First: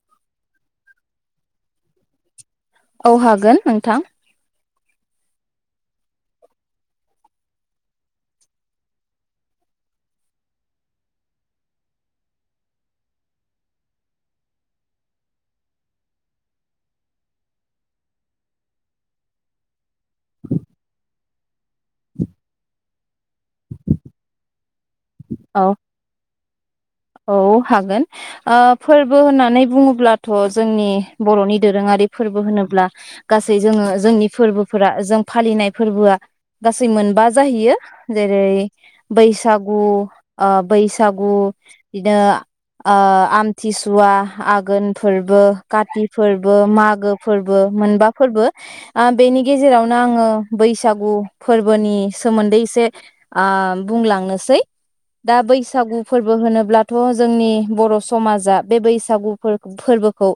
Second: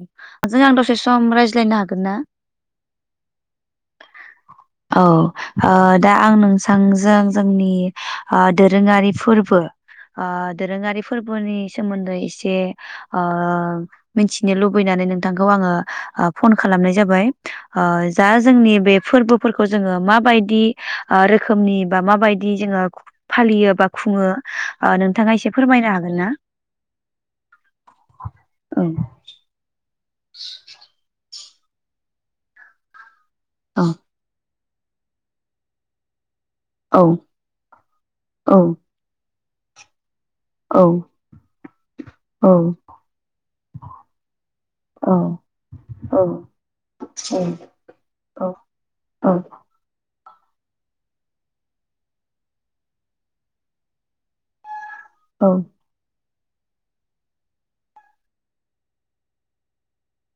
नोंजों आं दसे सम रायज्लायनो हागोन ना थां औ ओ दा आं नोंसांजों जोंनि ओ दोरोङारि फोरबो ओ दोरोङारि फोरबोनि सोमोनदै एसे ओ मिथिनो लुबैनानै नोंथांखौ आङो ओ फन खालामनाय जाबाय ओ जा जोंनि बे फोरबो फोरखौ जोङो मााबायदि रोखोमनि बा माबायदि जोङो फालियो बा खुङो नोंथाङा एसे औ फोरमायनो हागोन ना? औ हागोन ओ औ फोरबो होननानै बुङोब्ला थ' जोंनि बर'नि दोरोङारि फोरबो होनोब्ला गासै औ जोङो जोंनि फोरबो फोरा जों फालिनाय फोरबोआ गासै मोनबा औ जाहैयो जेरै बैसागु गु ओ औ बैसागु बिदिनो औ आमथिसुवा, आघोन फोरबो, औ काति औ फोरबो, मागो फोरबो मोनबा फोरबो औ बेनि गेजेरावनो आङो बैसागु फोरबोनि सोमोनदै एसे आ बुंलांनोसै दा औ बैसागु फोरबो फोरबो होनोब्लाथ' जोंनि बर' समाजा बे बैसागु फोरबोखौ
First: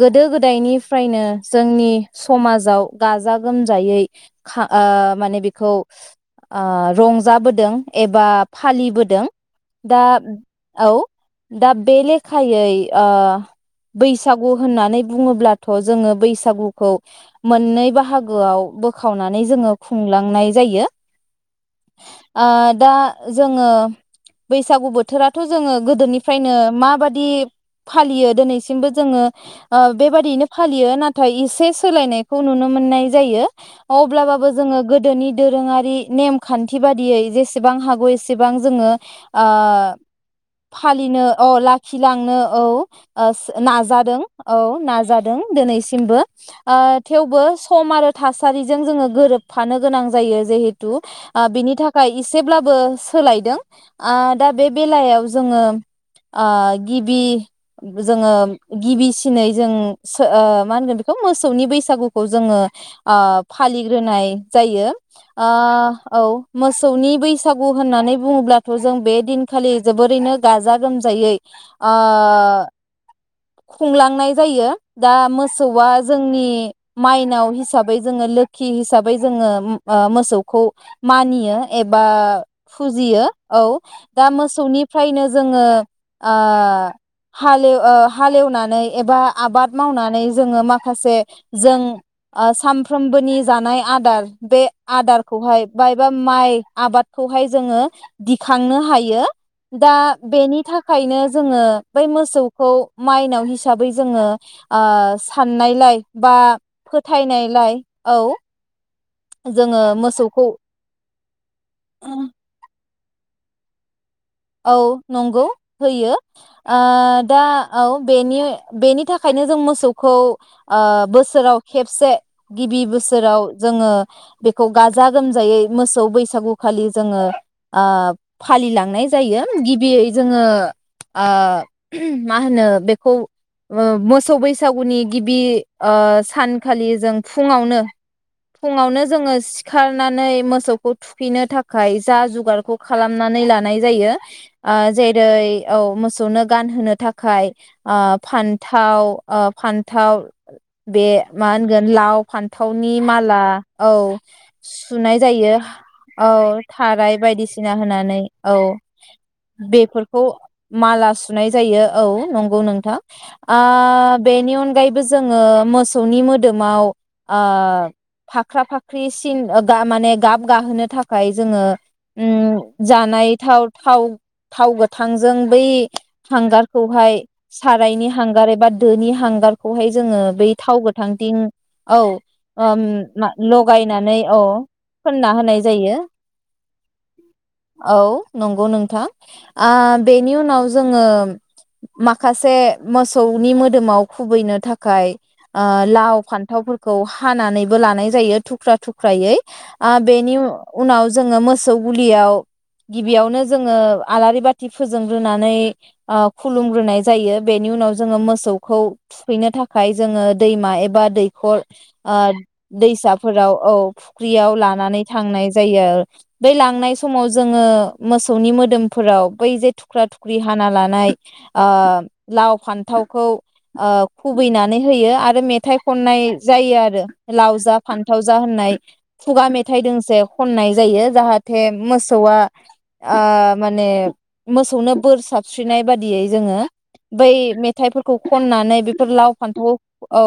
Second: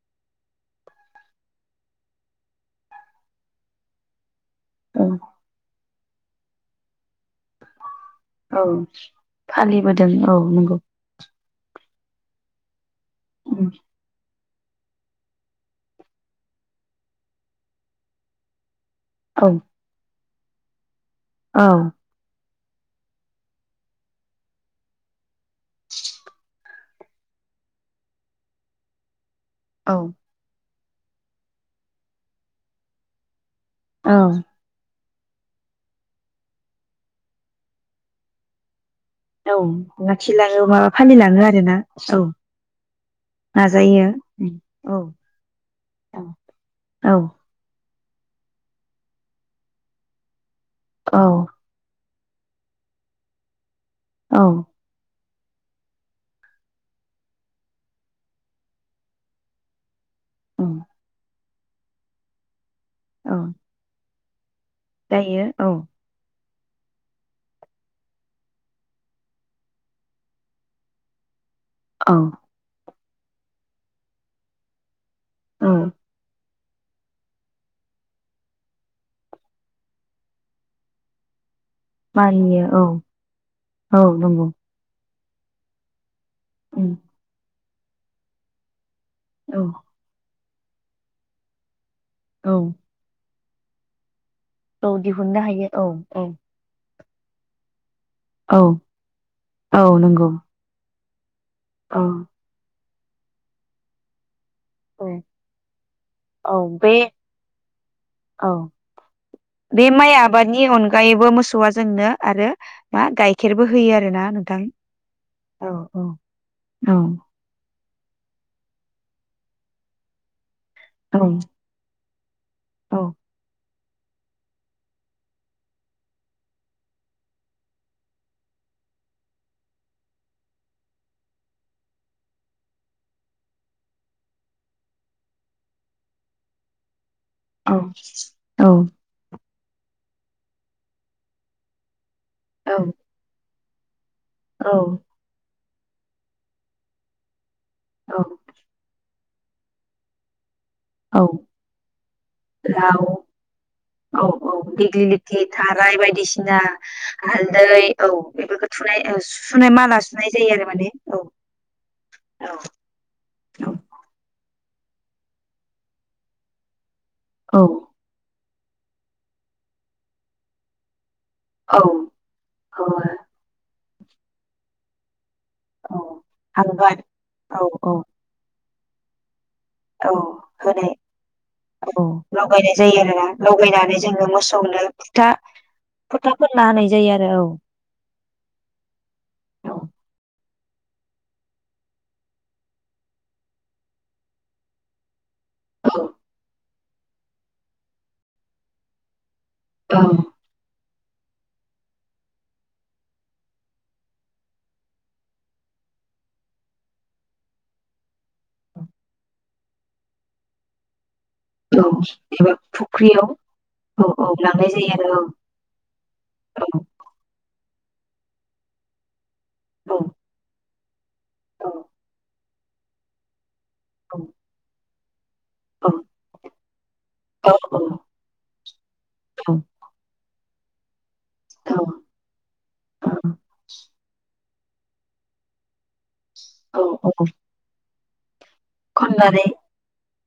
गोदो गोदायनिफ्रायनो जोंनि समाजाव गाजा गोमजायै खा ओ औ माने बेखौ आ रंजा रंजाबोदों एबा औ फालिबोदों दा फालिबोदों औ नंगौ औ दा बे लेखायै आं बैसा बैसागु होननानै बुङोब्लाथ' जोङो बैसागुखौ मोननै बाहागोआव बोखा खावनानै औ जोङो खुंलां- लांनाय जायो औ ओ दा जोङो बैसागु बोथोराथ' जोङो गोदोनिफ्रायनो माबादि फालियो दिनैसिमबो जोङो ओ औ बेबादियैनो फालियो नाथाय एसे सोलायनायखौ नुनो मोननाय जायो औ अब्लाबबो जोङो गोद नि दोरोङारि नेम खानथि बादियै जेसेबां हागौ एसेबां जोङो औ लाखिलाङो माबा फालिनो फालिलाङो औ आरोना औ लाखिलांनो औ नाजायो नाजादों औ नाजादों दिनैसिमबो औ औ थेवबो सम आरो थासारिजों जोङो गोरोबफानो गोनां जायो जेहेतु थु औ [inaudible] नि थाखाय एसेब्लाबो सोलायदों आ औ दा बे बेलायाव जोङो ओ गिबि जोङो गिबिसिनै जों मानहोनगोन बेखौ मोसौ मोसौनि बैसागुखौ जोङो औ फालिग्रोनाय जायो जायो औ आ मोसौनि बैसागु होननानै बुङोब्लाथ' जों बे दिनखालि जोबोरैनो गाजा गोमजायै आ औ खुंलांनाय जायो दा औ मोसौआ जोंनि माइनाव हिसाबै जोङो लोखि हिसाबै जोङो मोसौखौ मानियो एबा मानियो औ फुजियो औ दा मोसौनिफ्रायनो जोङो आ औ हाल ओ हालएवनानै एबा आबाद मावनानै जोङो माखासे जों औ सानफ्रोमबोनि जानाय आदार बे औ दिहुननो आदारखौहाय हायो औ बायबा औ माइ आबाद खौहाय जोङो औ दिखांनो हायो औ दा नंगौ बेनि थाखाय फाइनो जोङो औ बै मोसौखौ माइनाव हिसाबै जोङो औ साननायलाय बा औ बे फोथायनायलाय औ जोङो बे माइ मोसौखौ आबादनि अनगायैबो मोसौआ जोंनो आरो मा गाइखेरबो होयो आरो ना औ नंगौ होयो ओ औ दा औ बेनि बेनि थाखायनो जों मोसौखौ ओ बोसोराव खेबसे गिबि औ बोसोराव जोङो बेखौ गाजा गोमजायै मोसौ बैसागुखालि जोङो फालिलांनाय जायो गिबि जोङो ओ मा होनो बेखौ मोसौ बैसागुनि गिबि ओ सानखालि जों फुङावनो फुङावनो जोङो सि खारनानै मोसौखौ थुखैनो थाखाय जा जुगारखौ औ खालामनानै लानाय जायो औ आ जेरै औ मोसौनो गानहोनो थाखाय ओ फान्थाव ओ फान्थाव बे औ मा होनगोन लाव फान्थावनि लाव माला औ औ सुनाय दिग्लिलिथि जायो थाराय औ बायदिसिना थाराय बायदिसिना हालदै होनानै औ बेफोरखौ थुनाय सुनाय माला बेफोरखौ सुनाय जायो आरो माने माला औ सुनाय जायो औ नंगौ नोंथां ओ बेनि अनगा अनगायैबो जोङो मोसौनि मोदोमाव आ औ फाख्रा फाख्रि सिन माने गाब गाहोनो थाखाय थाखाय औ औ जोङो जानाय थाव गोथां जों बै औ हांगार हांगारखौहाय औ औ सारायनि हांगार एबा दोनि हांगार खौहाय औ जोङो बै थाव होनाय गोथांथिं औ लगायनाय ओम जायो आरोना लगायनानै जोङो औ मोसौनो फोनना फुथा होनाय जायो फोथा फोनना होनाय जायो आरो औ नंगौ नोंथां ओ औ बेनि उनाव जोङो माखासे मोसौनि मोदोमाव खुबैनो थाखाय ओ लाव फान्थाव फोरखौ खौ हानानैबो लानाय जायो थुख्रा थुख्रायै औ आ बेेनि उनाव जोङो मोसौ गलियाव गिबियावनो जोङो आलारि बाथि फोजोंग्रोनानै ओ खुलुमग्रोनाय जायो बेनि उनाव जोङो मोसौखौ थुखैनो थाखाय जोङो दैमा एबा दै दैखर औ ओ एबा फुख्रियाव दैसाफोराव औ औ फुख्रियाव लांनाय जायो लानानै आरो थांनाय जायो आरो बै लांनाय समाव जोङो मोसौनि मोदोमफोराव बैे औ थुख्रा थुख्रि हाना ल ननाय आ औ लाव फान्थावखौ खुबैनानै होयो आरो आरो मेथाइ औ खननाय जायो आरो लाव जा फान्थाव जा होननाय खुगा मेथाइ दोंसे खननाय जायो जाहााथे औ मसौवा आ माने मोसौनो बोर साबस्रिनाय बाददियै जो औ औ ब मेथ खननानै बेफोर लाव खननानै फान्थाव औ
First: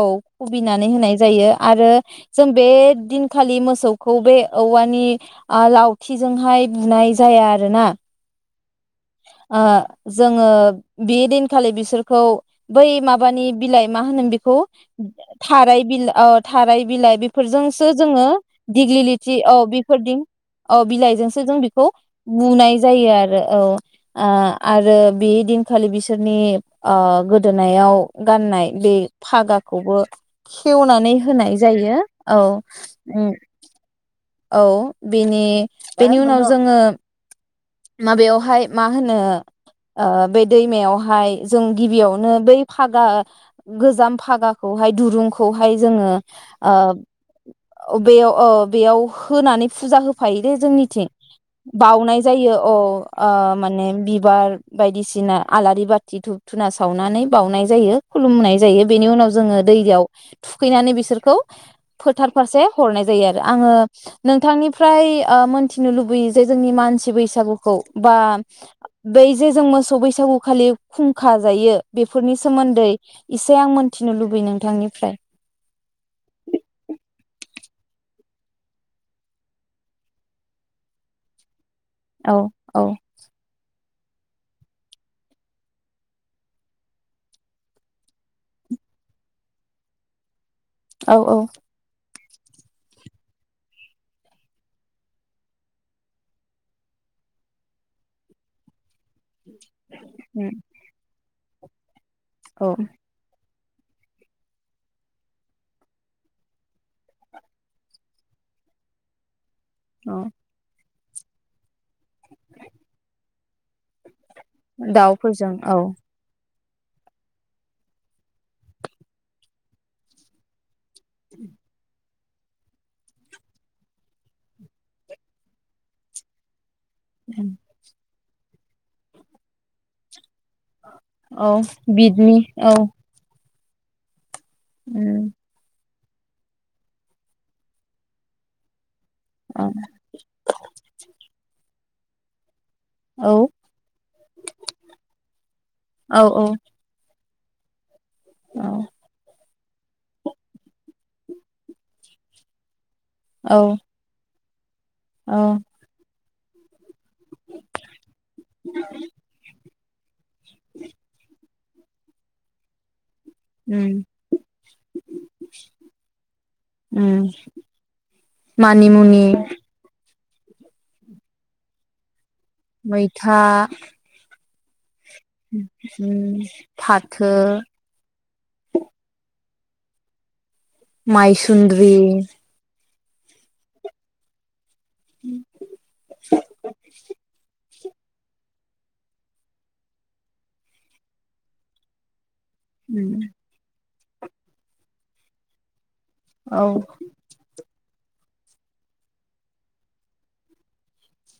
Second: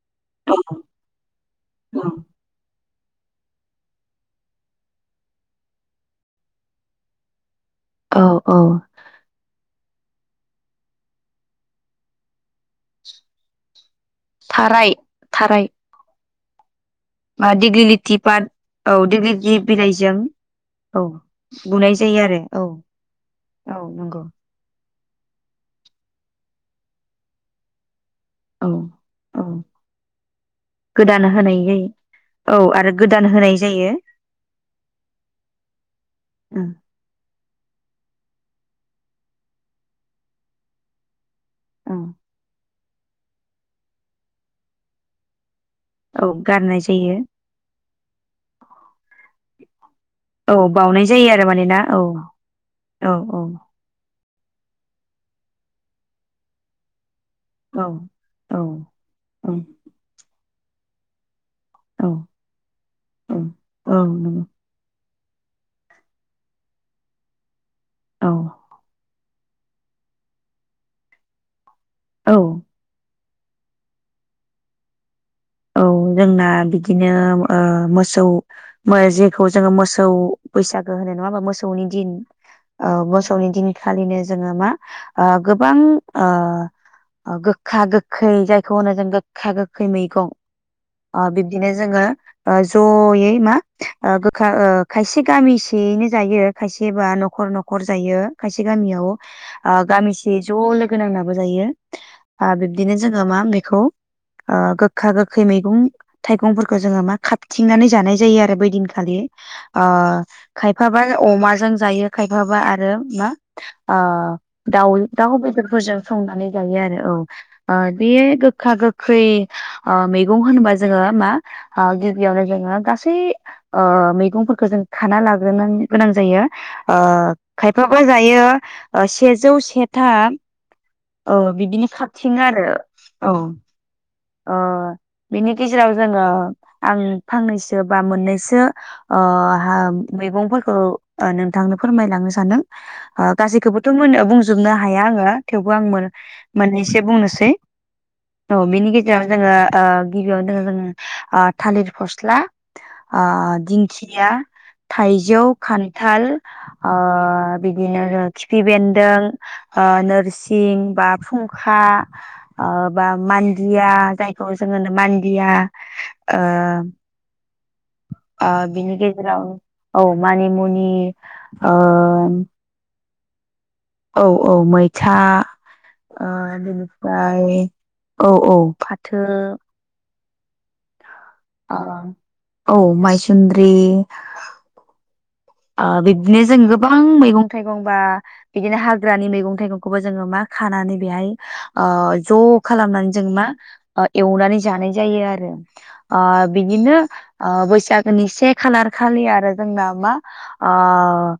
औ खुबनानै होनाय जायो आरो औ जों बे दिनखालि मोसौखौ बे औवानि लावथिजोंहाय बुनाय जाया ना औ औ जोङो बे दिनखालि बिसोरखौ बै माबानि बिलाइ मा होनोम बेखौ थाराय बिला थाराय बिलाइ बा बेफोरजोंसो दिग्लिलिथि जोङो पात औ दिग्लि लथि औ दिग्लिथि बिलाइजों बेफोरदिं औ बिलाइजोंसो जों बेखौ बुनाय जायो आरो औ बुनाय जायो आरो औ आ आ आरो बे दिनखालि बिसोरनि गोदोनायाव औ गाननाय बे औ फागाखौबो खेवनानै होनाय जायो औ आरो गोदान होनाय जायो औ बेनि बेनि उनाव जोङो माबायावहाय मा होनो बे दैमायावहाय जों औ गिबियावनो बै फागा गोजाम फागाखौहाय दुरुंखौ बेहाय जोङो औ गारनाय जायो बेयाव बेयाव होनानै फुजा हो औ जोंनिथिं बाउनाय जायो आरो माने ना औ बावनाय जायो औ औ अ मान बिबार बायदिसिना आलारि बाथि धुुबधुना सावनानै बाउनाय औ जायो खुलुमनाय औ जायो बेनि उनाव औ जोङो दैयाव थुखैनानै बि औ फोथार फारसे हरनाय जायो औ आरो आङो औ नंगौ नोंथांनिफ्राय ओ मोनथिनो लुबैयो जे जोंनि मानसि बैसागु औ बा औ बै जे जों मोसौ बैसागु खालि खुंखा जायो बेफोरनि औ सोमोन्दै इसे आं मोनथिनो लुबैयो नोंथांनिफ्राय औ जोंना बिदिनो ओ मोसौ जेखौ जोङो मोसौ बैसागो होनाय नङा होमबा मोसौ मोसौनि दिन औ औ ओ मोसौनि दिन खालिनो जोङो मा गोबां ओ गोखा गोखै जायखौ होनो जों गोखा गोखै मैगं औ अ औ बिबदिनो जोङो अ जयै मा ओ गोखा ओ खायसे गामिसेयैनो जायो खायसेबा न'खर न'खर जायो खायसे गामियाव ओ गामिसे ज' लोगो नांना ज' जायो ओ औ बिबदिनो जोङो मा खौ ओ गोखा गो खै मैगं थाइगंफोरखौ जोङो मा खााबथिंनानै जानाय जायो आरो बै दिनखालि आ औ खाय फाबा अमाजों जायो खायफाबा आरो मा आ दाउ दाउ दाउफोरजों औ बेदरफोरजों संनानै जायो आरो औ ओ बेयो गोखा गोखै ओ मैगं होनबा जोङो मा ओ गिबियावनो जोङो गासै ओ मैगंफोरखौ जों खाना लाग्रोनो गोनां जायो। अ खायफाबा जायो ओ सेजौ सेथा औ बिदिनो बिदनि खारथिं आरो औ औ अ उम बिनि गेजेराव जोङो आं फांनैसो बा मोननैसो ओ औ मैगंफोरखौ नोंथांनो फोरमायलांनो सानदों आ औ गासैखौबोथ' मोन बुंजोबनो हाया आङो थेवबो आं मोन औ मोनैसो बुंनो सै औ बेनि गेजेराव जोङो ओ गिबियावनो दङ जोङो ओ थालिर फस्ला आ औ दिंखिया थाइजौ औ खानथाल ओ बिदिनो र खिफि बेनदों ओ नोरसि खा ओ बा मान्दिया उम जायखौ जोङो मान्दिया ओ उम आ बिनि मानिमुनि गेजेराव औ मानिमुनि ओ मैथा औ औ मैथ था उम फाथो बेनिफ्राय औ औ फाथो ओ माइसुन्द्रि औ माइसुन्द्रि [inaudible] बिबदिनो जों गोबां मैगं थाइगं गं बा बिदिनो हाग्रानि मैगं थाइगंखौबो जोङो मा खानानै बेहाय अ ज' खालामनानै उम जों मा एवनानै जानाय जायो आरो अ औ बिदिनो आ बै सागोनि से खालार खालि आरो जोंना मा आ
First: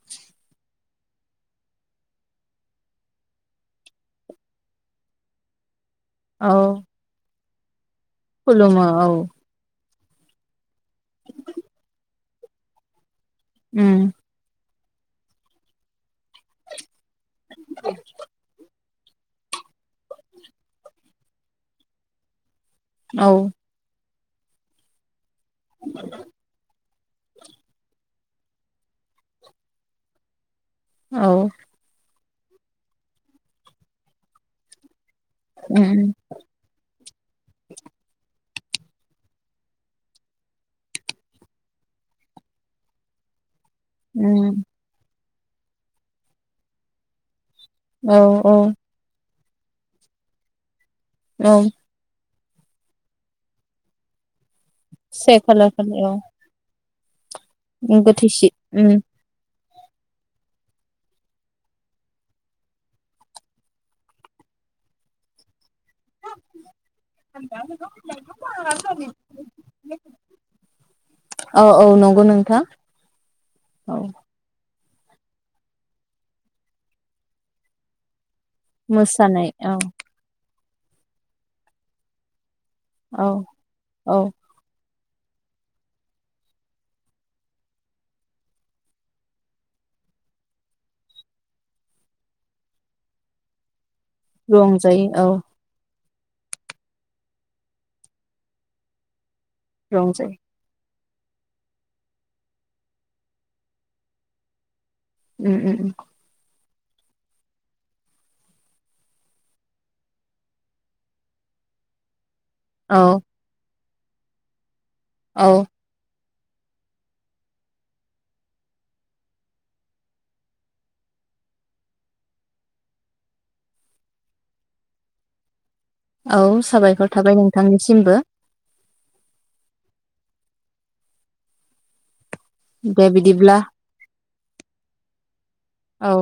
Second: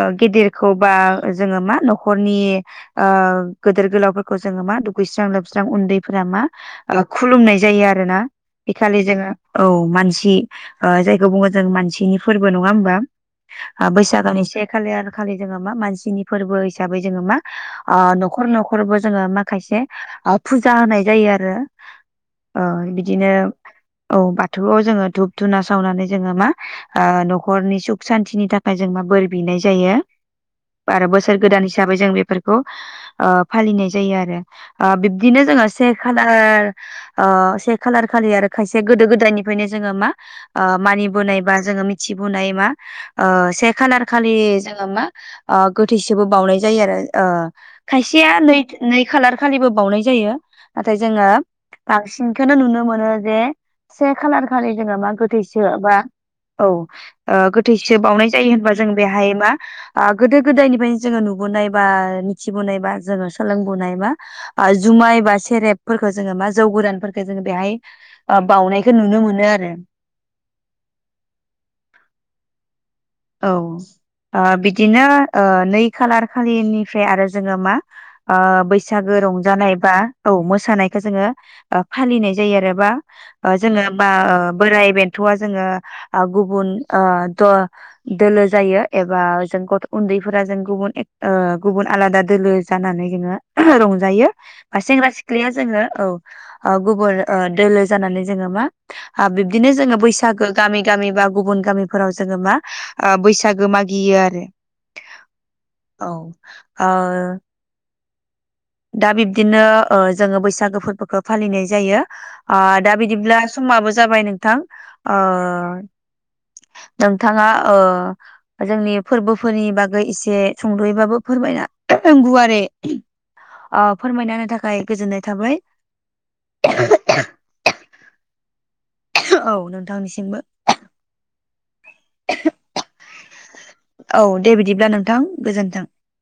ओ गिदिरखौ बा जोङो मा न'खरनि गोदोर गोलावफोरखौ जोङो मा दुगैस्रां लोबस्रां उनदै फोरा मा औ खुलुमनाय जायो आरो रोना खुलुमो बेखालि औ जोङो औ मानसि सि जायखौ बुङो जों मानसिनि फोरबो नङा होमबा उम बैसागोनि खालि आरो खालि जोङो मा मानसिनि फोरबो हिसाबै जोङो मा ओ न'खर न फोरबो जोङो माखासे फुजा होनाय जायो आरो अ औ बिदिनो औ बाथौआव जोङो धुब धुना सावनानै जोङो मा ओ न'खरनि सुख सान्तिनि थाखाय जों मा बोर बिनाय जायो आरो बोसोर औ गोदान हिसाबै जों बेफोरखौ ओ फालिनाय जायो आरो बि बिदिनो जोङो से उम खालार ओ से खालार खालि आरो खायसे गोदो गोदायनिफ्रायनो जोङो मा ओ मानिबोनाय बा जोङो मिथिबोनाय मा ओ से खा लि उम जोङो मा ओ गोथैसोबो बावनाय जायो आरो ओ औ खायसेया औ नै नै खालार खालिबो बावनाय जायो नाथाय जोङो औ बांसिन खौनो नुनो मोनो जे से खालार खालि जोङो मा से खालार गोथैसो बा खालि औ औ ओ गोथैसो बावनाय गोथैसि जायो होनबा जों उम बेहाय मा ओ गोदो गोदायनिफ्रायनो जोङो नुबोनाय बा मिथिबोनाय बा जोङो सोलोंबोनाय बा ओ जुमाय बा सेरेब फोरफोरखौ जोङो मा जौ गोरानफोरखौ जोङो बेहाय ओ बावनायखौ नुनो मोनो आरो औ औ नंगौ नोंथां औ ओ बि दिनो ओ नै खालार खालिनिफ्राय आरो जोङो मा ओ बैसागो मोसानाय रंजानाय औ बा औ मो सानायखौ जोङो ओ फालिनाय जायो आरो बा औ ओ‌ जोङो बा औ ओ बोराइ बेन थ'आ जोङो ओ गुबुन ओ‌ द दोलो जायो एबा जों गथ' उन्दैफोरा जों गुबुन ओ गुबुन आलादा दोलो जानानै जोङो रं जायो बा रंजायो सेंग्रा औ सिख्लाया जोङो औ ओ गुबुन ओ दोलो जानानै जोङो मा ओ बिब्दिनो जोङो रंजायो बैसागो गामि गामि बा गुबुन गामिफोराव जोङो मा ओ बैसागो मागियो आरो उम उम उम औ ओ दा बिब्दिनो ओ जोङो बैसागो फोरबोखौ फालिनाय जायो ओ दा औ बिदिब्ला समाबो जाबाय नोंथां ओ औ नोंथाङा ओ जोंनि फोरबोफोरनि बागै एसे सुंद'यैबाबो फोरमायना गुवारै अ फोरमायना होनो थाखाय गोजोननाय थाबाय औ साबायखर थाबाय नोंथांनिसिमबो औ नोंथांनिसिमबो दे बिदिब्ला औ दे बिदिब्ला नोंथां गोजोन्थों औ